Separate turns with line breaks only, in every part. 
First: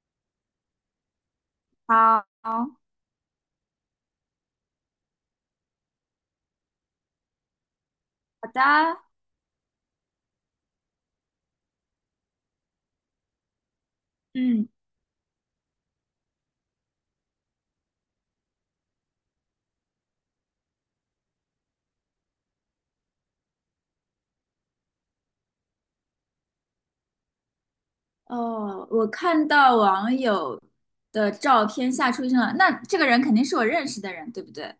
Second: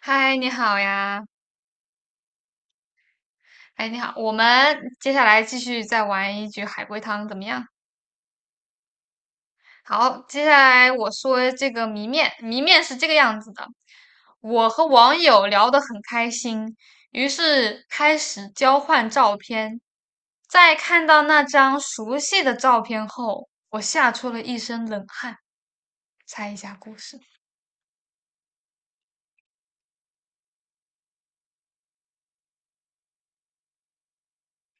嗨，你好呀！
好，好
哎，你好，我们接下来继续再玩一局海龟汤，怎么样？
的。
好，接下来我说这个谜面，谜面是这个样子的：我和网友聊得很开心，于是开始交换照片。在看到那张熟悉的照片后，我吓出了一身冷汗。猜一下故事。
哦，我看到网友的照片吓出一身冷，那这个人肯定是我认识的人，对不对？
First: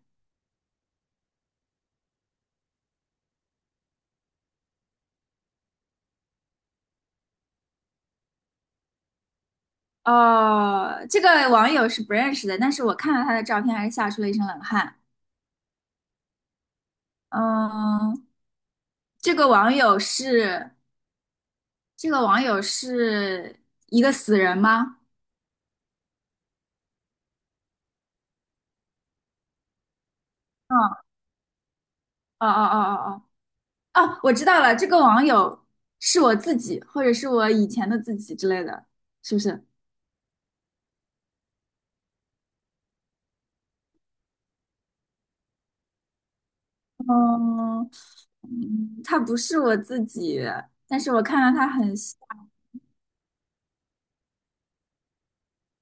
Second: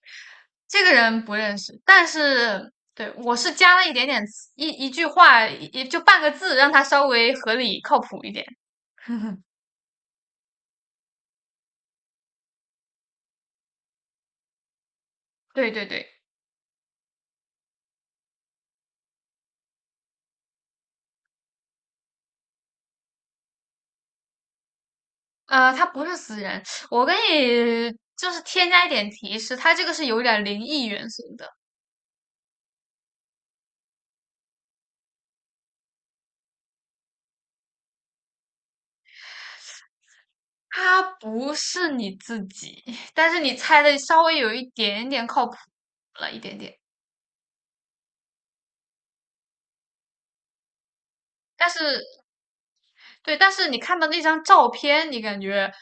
这个人不认识，但是对我是加了一点点词一一句话，也就半个字，让他稍微合理靠谱一点。
哦，这个网友是不认识的，但是我看到他的照片，还是吓出了一身冷汗。
对对对，
嗯，这个网友是这个网友是一个死人吗？
他不是死人，我给你就是添加一点提示，他这个是有点灵异
嗯，
元素的，
哦哦哦哦哦，我知道了，这个网友是我自己，或者是我以前的自己之类的，是不是？
他不是你自己，但是你猜的稍微有一点点靠谱了一点点，
嗯它不是我自己，但是我看到
但
他很
是
像。
对，但是你看到那张照片，你感觉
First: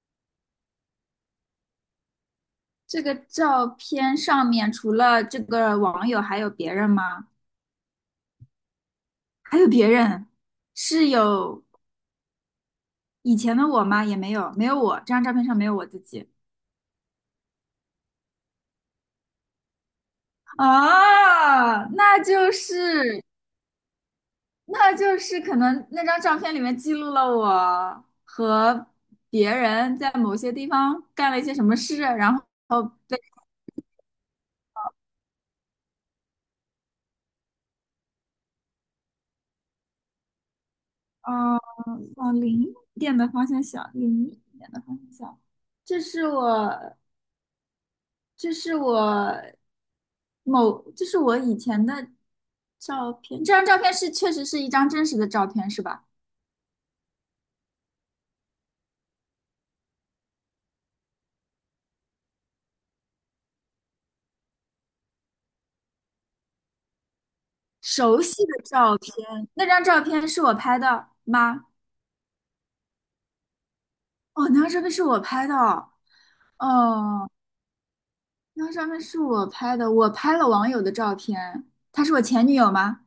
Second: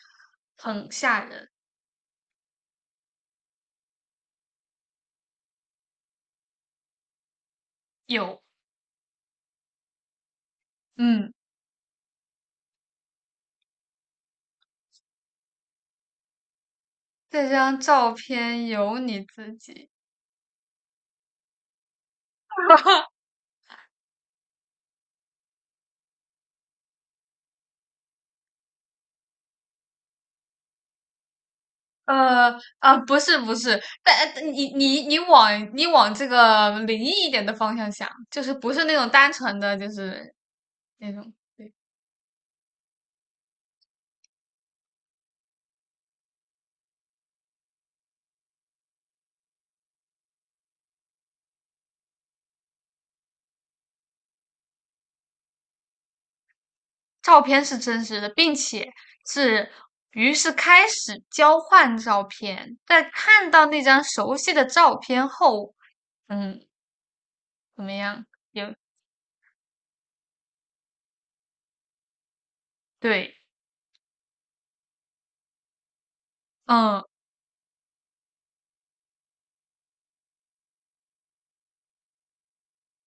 很吓人，
这个照片上面除了这个网友，还有别人吗？
有，
还有别人，是
嗯。
有以前的我吗？也没有，没有我。这张照片上没有我自己。
这张照片有你自己，
啊，那就 是可能那张照片里面记录了我和别人在某些地方干了一些什么事，然后。
不是不是，但你往这个灵异一点的方向想，就是不是那种单纯的，就是那种
嗯，
对，
往零一点的方向想，零一点的方向想。这是我，这是我某，这是我以前的照片。这张照片是确实是一张真实的照片，是吧？
照片是真实的，并且是于是开始交换照片，在看到那张熟悉的照片后，嗯，怎么
熟
样？
悉的
有
照片，那张照片是我拍的吗？
对，
哦，那张照片是我拍的哦。
嗯，
哦，那张照片是我拍的，我拍了网友的照片。她是我前女友吗？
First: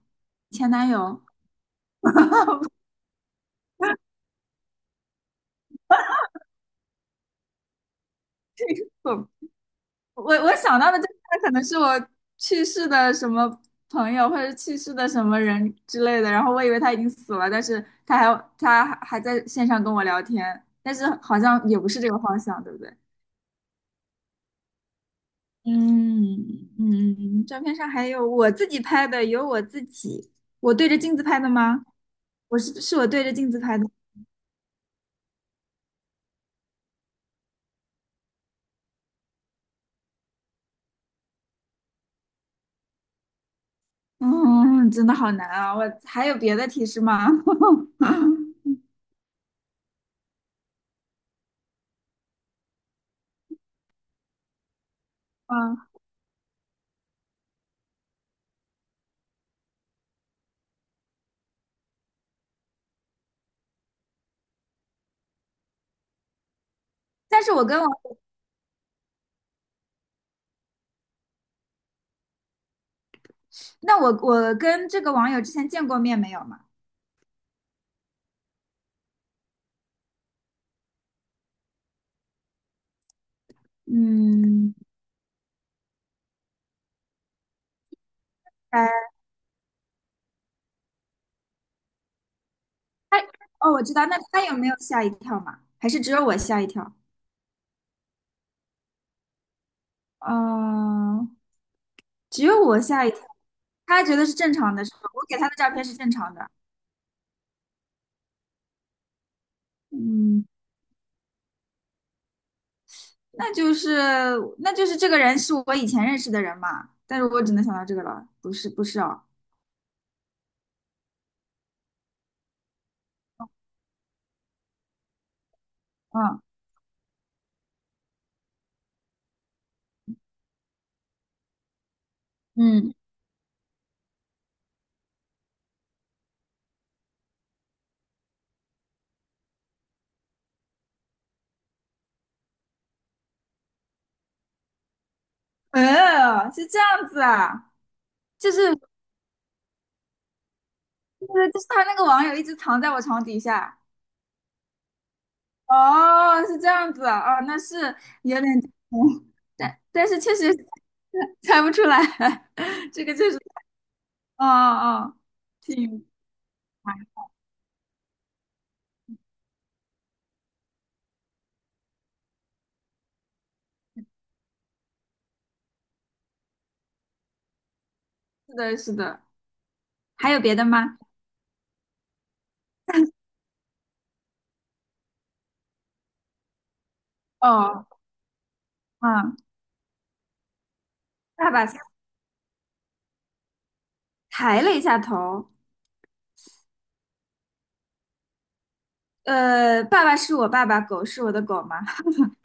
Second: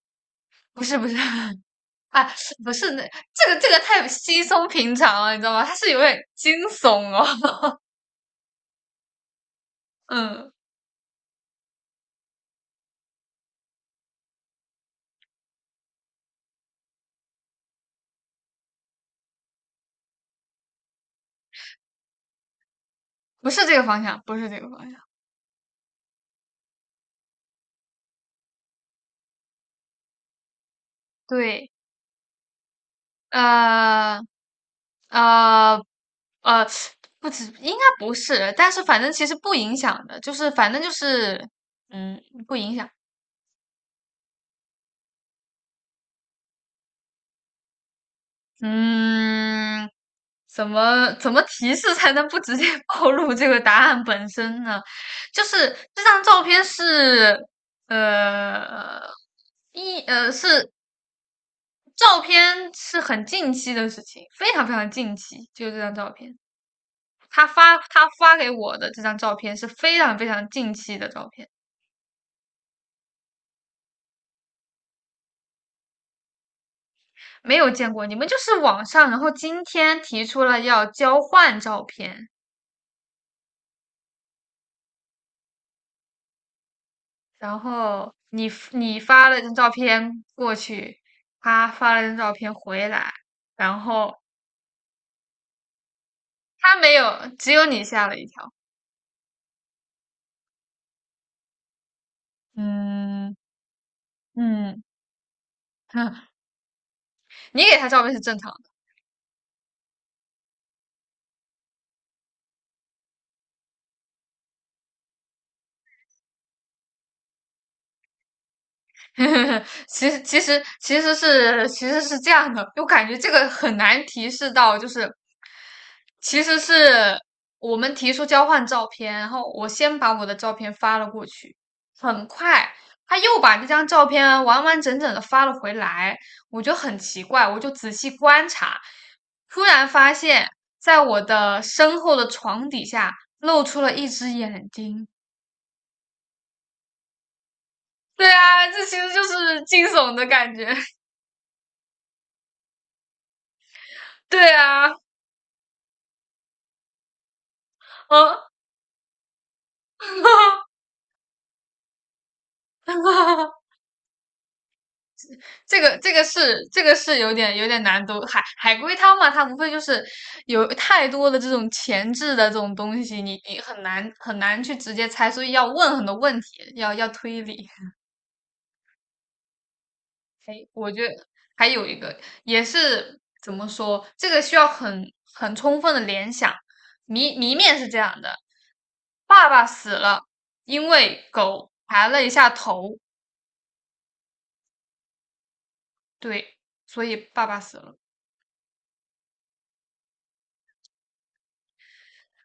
前
不
男
是不是。
友？
啊，不是那这个这个太稀松平常了，你知道吗？它是有点惊悚哦，
不。我
嗯，
我想到的这个可能是我去世的什么朋友，或者是去世的什么人之类的，然后我以为他已经死了，但是他还在线上跟我聊天，但是好像也不是这个方向，对不对？
不是这个方向，不是这个方向，
嗯，嗯，照片上还有我自己拍的，有我自己，我对着镜子拍的
对，
吗？我是我对着镜子拍的。
呃呃呃，不止，应该不是，但是反正其实不影响的，就是反正就是，嗯，不影响，
嗯，真的好难啊！我还有别的提示吗？
嗯，怎么提示才能不直接 暴露这个答案本身呢？就是
嗯，
这张照片是，呃，一呃是照片是很近期的事情，非常非常近期，就这张照片。
但是我跟
他
我，
发给我的这张照片是非常非常近期的照片，
那我跟这个网友之前见过面没有嘛？
没有见过。你们就是网上，然后今天提出了要交换照片，
嗯，
然后你
呃，
你发了张照片过去，他发了张照片回来，
他哦，
然
我知道，
后
那他有没有吓一跳嘛？还是只有我吓一
他
跳？
没有，只有你吓了一跳。
嗯、只有我吓一跳。
嗯
他觉得是正常
嗯，
的，是吧？我给他的照片是正常 的。
你给他照片是正常
嗯，那就是这个人是我以前认识的人嘛？但是我只能想到这个了，不是不是哦，
其实是这样的，我感觉这个很难提示到，就是其实是我们提出交换照片，然后我先把我的照片发了过去，很快
嗯，
他又把那张照片完完整整的发了回来，我就很奇怪，我就仔细观察，突然发现，在我的身后的床底下露出了一只眼睛。
嗯，是这样子啊，
对
就
啊，
是
这
就
其实就是惊悚的感觉。
是就是他那个网友一直藏在我床底下，
对啊。
哦，是这样子啊，哦，那是有点，
哦，
嗯，但但是确实猜不出来，这个确实，哦哦，挺
这个是有点有点难度。海龟汤嘛，它无非就是有太多的这种前置的这种东西，你很难很难去直接猜，所以要问很多问题，要要推理。
是的，是的，还有
哎，
别的
我
吗？
觉得还有一个也是怎么说，这个需要很很充分的联想。谜面
哦，
是这样的：
嗯，
爸爸死了，因为
爸爸
狗抬了一下头，
抬了一下头，
对，所以爸爸死了。
爸爸是我爸爸，狗是我的狗吗？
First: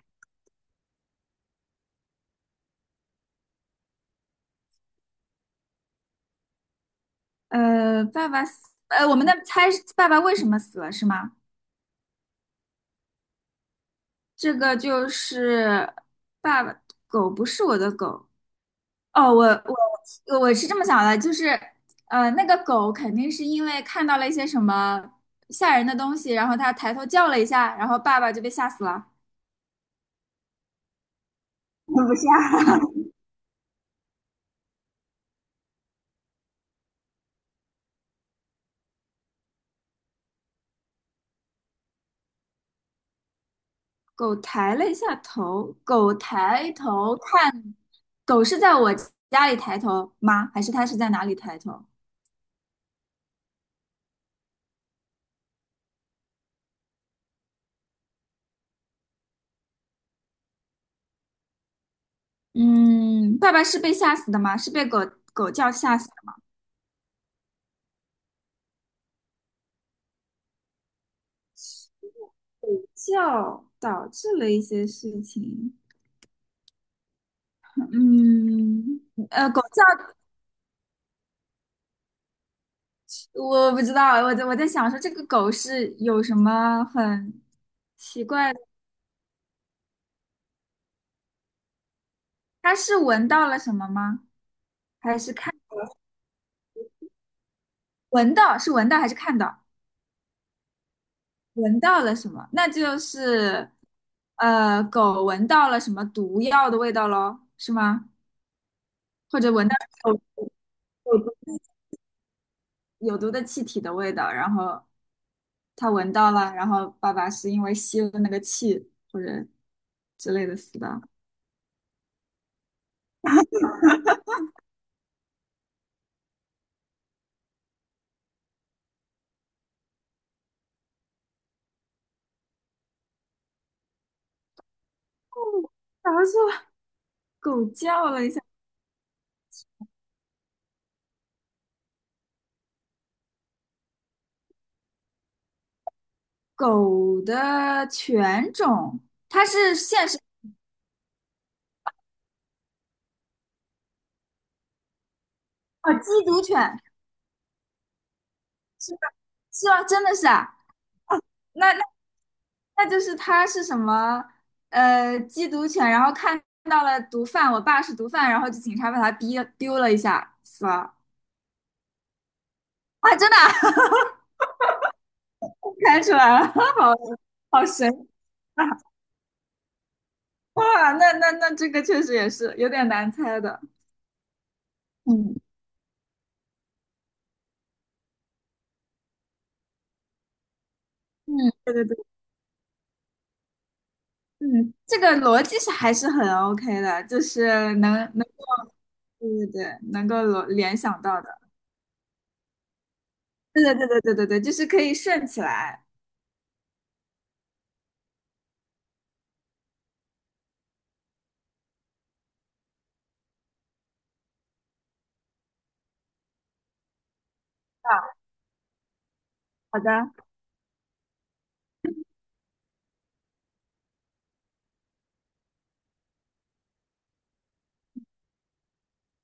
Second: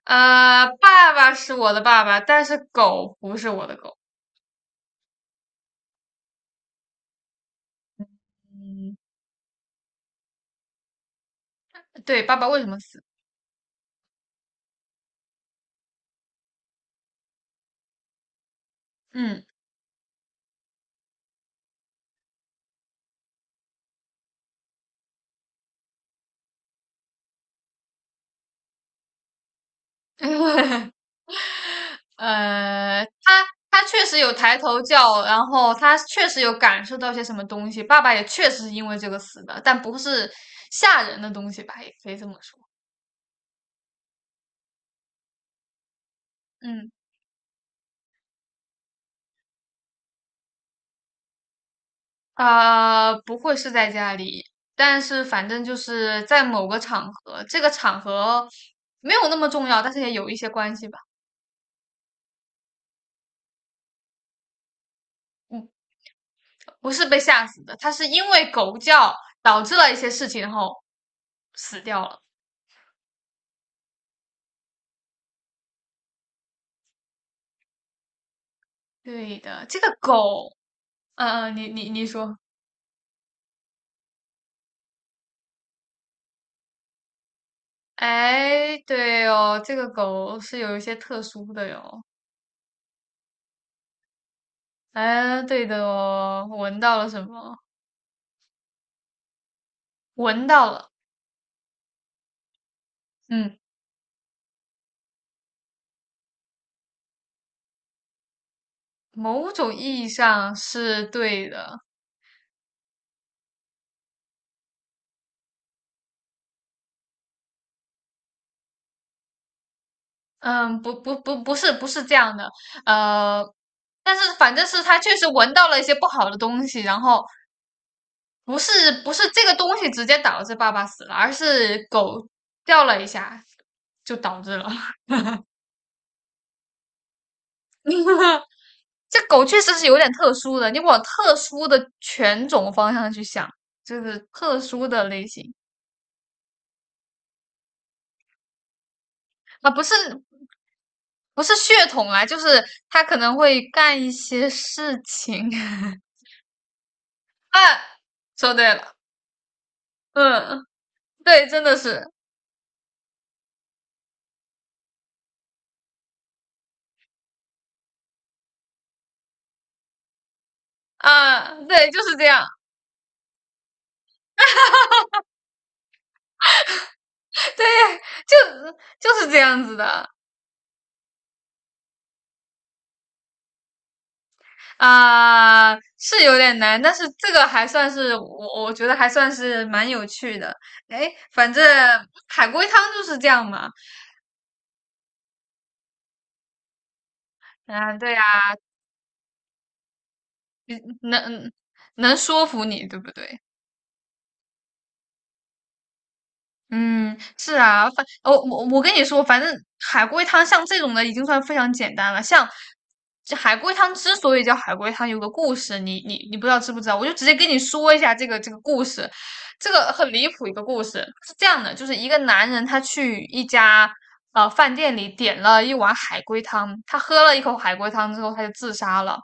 爸爸是我的爸爸，但是狗不是我的狗。
呃，爸爸死，
嗯，
呃，我们的猜是爸爸为什么死了是吗？
对，爸爸为什么死？
这个就是爸爸，狗不是我的狗，哦，
嗯，
我是这么想的，就是，那个狗肯定是因为看到了一些什么吓人的东西，然后它抬头叫了一下，然后爸爸就被吓死了 我不吓。
他他确实有抬头叫，然后他确实有感受到些什么东西。爸爸也确实是因为这个死的，但不是吓人的东西吧，也可以这么说。
狗抬了一下头，狗抬
嗯，
头看，狗是在我家里抬头吗？还是它是在哪里抬头？
啊，不会是在家里，但是反正就是在某个场合，这个场合没有那么重要，但是也有一些关系吧。
嗯，爸爸是被吓死的吗？是被狗
嗯，
叫吓死的？
不是被吓死的，他是因为狗叫导致了一些事情，然后死掉了。
狗叫导致了一些事情。嗯，
对
狗
的，这个
叫。
狗，嗯、嗯，你说，
我不知道，我在想说这个狗是有什么很奇怪的？
哎，对哦，这个狗是有一些特殊的哟。
它是闻到了什么吗？还是
哎，
看
对的哦，闻到了什么？
闻到是闻到还是看到？
闻到了，
闻到了什么？那就
嗯，
是狗闻到了什么毒药的味道咯，是吗？或者
某
闻
种
到
意义
有
上是
有
对
毒
的。
有毒的气体的味道，然后它闻到了，然后爸爸是因为吸了那个气或者之类的死
嗯，
的。
不
哦，
不不，不是不是这样的，呃，但是反正是他确实闻到了一些不好的东西，然后不是不是这个东西直接导致爸爸死了，而是狗掉了一下就导致了。
然后说狗叫了一下。
这狗确实是有点特殊的，你往特殊的犬种方向去想，就是特殊的类型
狗的犬种，它
啊，
是
不是
现实
不是血统啊，就是它可能会干一些事情。
哦，缉毒犬
啊，说对了，
是吗？真的是啊？
嗯，对，真
那
的
那
是
那就是它是什么？缉毒犬，然后看到了毒贩，我爸是毒贩，然后就警察把他逼丢了一下，死了。
啊，对，就是这样，
啊，真的啊 看出来了，好
对，
好神奇
就
啊！
就是这样子的。
哇，那那这个确实也是有点难猜的。嗯，
啊，是有点难，但是这个还算是我，我觉得还算是蛮有趣的。哎，
嗯，
反正
对对对，
海龟汤就是这样嘛。
嗯，这个逻辑是还是很 OK 的，就是能
啊，对呀，
能。对对对，能够联联想到的，
能能说服你，对不对？
对对对对对对对，就是可以顺起来。
嗯，是啊，反我我我跟你说，反正海龟汤像这种的已经算非常简单了。像这海龟汤之所以叫海龟汤，有个故事，你不知道知不知道？我就直接跟你说一
啊，
下这个故事，这
好的
个很离谱一个故事，是这样的，就是一个男人他去一家饭店里点了一碗海龟汤，他喝了一口海龟汤之后他就自杀了。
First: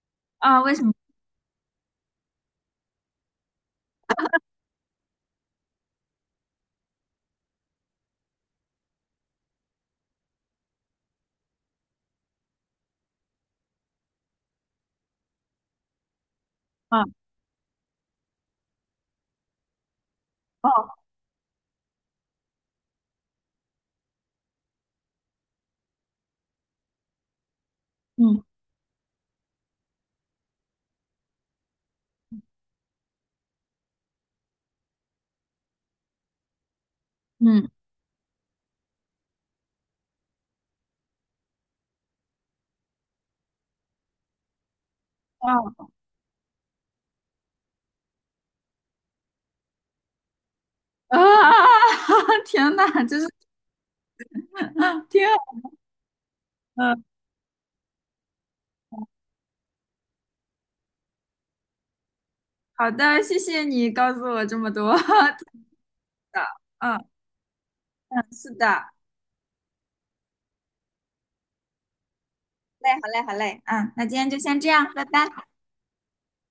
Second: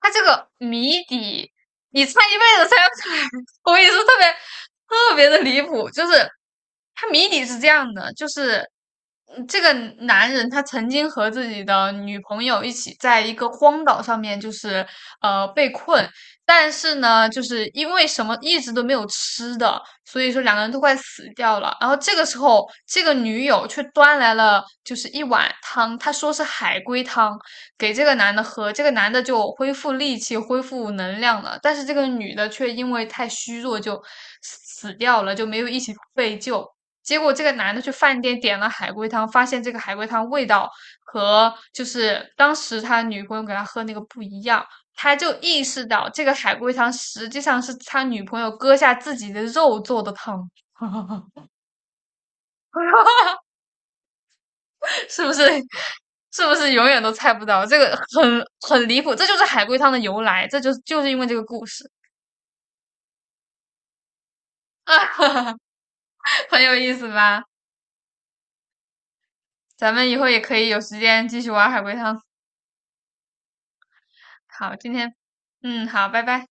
他这个
啊，为什么
谜底你猜一辈子猜不出来，我跟你说特别特别的离谱，就是他谜底是这样的，就是嗯这个男人他曾经和自己的女朋友一起在一个荒岛上面，就是被困，但是
啊？
呢，就是因为什么一直都没有吃的，所以说两个人都快
哦，
死掉了。然后这个时候，这个女友却端来了就是一碗汤，她说是海龟汤，给这个男的
嗯
喝，这个男的就恢复力气、恢复能量了。但是这个女的却因为太虚弱就死掉了，就没有一起被救。结果这个
嗯，
男的去饭店点了海龟汤，发现这个海龟汤味道和就是当时他女朋友给他喝那个不一样，他就意识
啊
到这个海龟汤实际上是他女朋友割下自己的肉做的汤，
啊，天呐，就是
是
天，
不是？是不是永远
嗯，
都猜不到？这个很很离谱，这就是海龟汤的由来，这就就是因为这个故事，
好的，谢谢你告诉我这么多，对 的，
很有意思
嗯，
吧？
是的，好
咱们以后也可以有时间继续玩海龟汤。
嘞，好嘞，好嘞，嗯，那今天就先这
好，
样，
今
拜
天，
拜。
嗯，好，拜拜。